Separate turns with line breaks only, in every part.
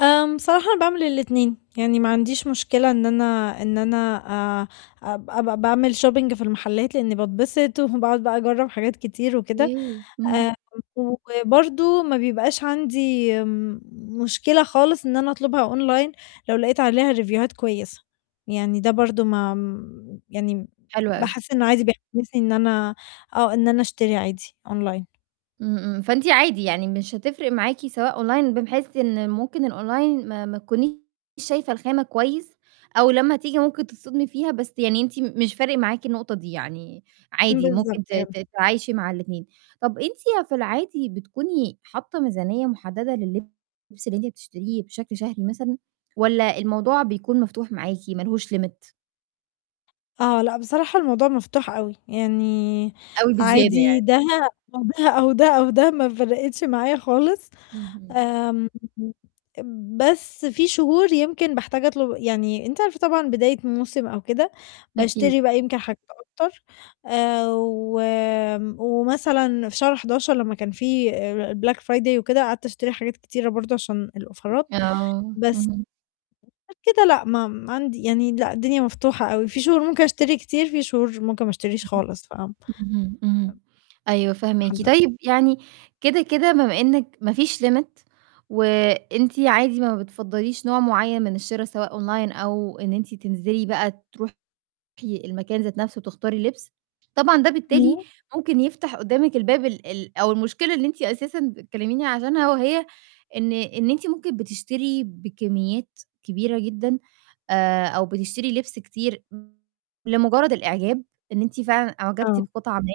آمم صراحة أنا باعمل الاتنين، يعني ما عنديش مشكلة إن أنا إن أنا أ أب أبقى باعمل shopping في المحلات لإني باتبسط وباقعد بقى أجرّب حاجات كتير وكده،
أوكي، اهم
آآ وبرضه ما بيبقاش عندي مشكلة خالص إن أنا أطلبها أونلاين لو لقيت عليها ريفيوهات كويسة، يعني ده برضه ما يعني
حلو أوي.
باحس إنه عادي بيحسسني إن أنا آه، إن أنا أشتري عادي أونلاين.
إمم إمم فأنتِ عادي يعني مش هتفرِق معاكِ سواء أونلاين بحيث إن ممكن الأونلاين ما ما تكونيش شايفة الخامة كويس، أو لمّا تيجي ممكن تتصدمي فيها بس يعني أنتِ مش فارق معاكِ النقطة دي يعني عادي ممكن ت
بالضبط
ت
يالّا.
تتعايشي مع الاتنين. طَب أنتِ في العادي بتكوني حاطة ميزانية مُحددة لللبس اللي أنتِ بتشتريه بشكل شهري مثلًا والّا الموضوع بيكون مفتوح معاكِ ما لهوش limit؟
آه لأ بصراحة الموضوع مفتوح أوي، يعني
أوي بزيادة
عادي
يعني.
ده أو ده أو ده ما فرِقتش معايا خالص،
اهم.
آمم بس في شهور يمكن باحتاج أطُلب يعني أنتِ عارفة طبعًا بداية موسم أو كده
أكيد.
باشتري بقى يمكن حاجات أكتر آآ و آمم ومثلًا في شهر 11 لما كان في آآ الblack friday وكده قعدت أشتري حاجات كتيرة برضه عشان الأوفرات،
آه
بس
اهم.
غير كده لا ما ما عندي يعني لأ الدنيا مفتوحة أوي، في شهور ممكن أشتري كتير، في شهور ممكن ما أشتريش خالص ف
اهم إمم إمم، أيوه فاهماكِ.
[unintelligible]
طيب يعني كده كده بمّا إنِك ما فيش limit وأنتِ عادي ما بتفضّليش نوع معين من الشرا سواء أونلاين أو إن أنتِ تنزِلي بقى تروحي المكان ذات نفسه وتختاري لِبس، طبعًا ده بالتالي
إمم.
ممكن يفتح قِدامك الباب ال ال أو المشكلة اللي إن أنتِ أساسًا بتكلميني عشانها وهي إن إن أنتِ ممكن بتشتري بكميات كبيرة جدًا آآ أو بتشتري لِبس كتير، لمُجرد الإعجاب إن أنتِ فعلًا أُعجبتِ
آه.
بقطعة ما،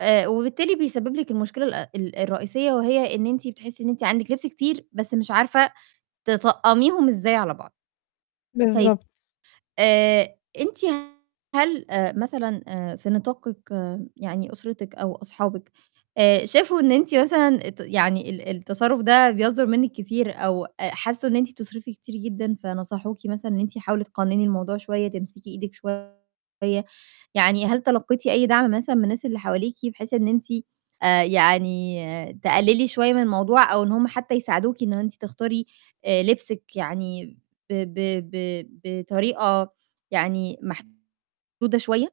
آآ وبالتالي بيسبب لِك المشكلة الأ ال الرئيسية وهي إن أنتِ بتحسي إن أنتِ عندِك لِبس كتير بس مش عارفة تطقميهم إزاي على بعض. طيب
بالضبط.
آآ أنتِ هل آآ مثلًا آآ في نطاقِك يعني أُسرتِك أو أصحابِك آآ شافوا إن أنتِ مثلًا ت يعني ال التصرُف ده بيصدُر منِك كتير أو أ حسوا إن أنتِ بتصرفي كتير جدًا فنصحوكِ مثلًا إن أنتِ "حاولي تقنّني الموضوع شوية، تمسكي إيدِك شوية."، يعني هل تلقيتِ أي دعم مثلًا من الناس اللي حواليكِ بحيث إن أنتِ آآ يعني تقللي شوية من الموضوع أو إن هُم حتى يساعدوكِ إن أنتِ تختاري آآ لبسِك يعني ب ب ب بطريقة يعني محدودة شوية؟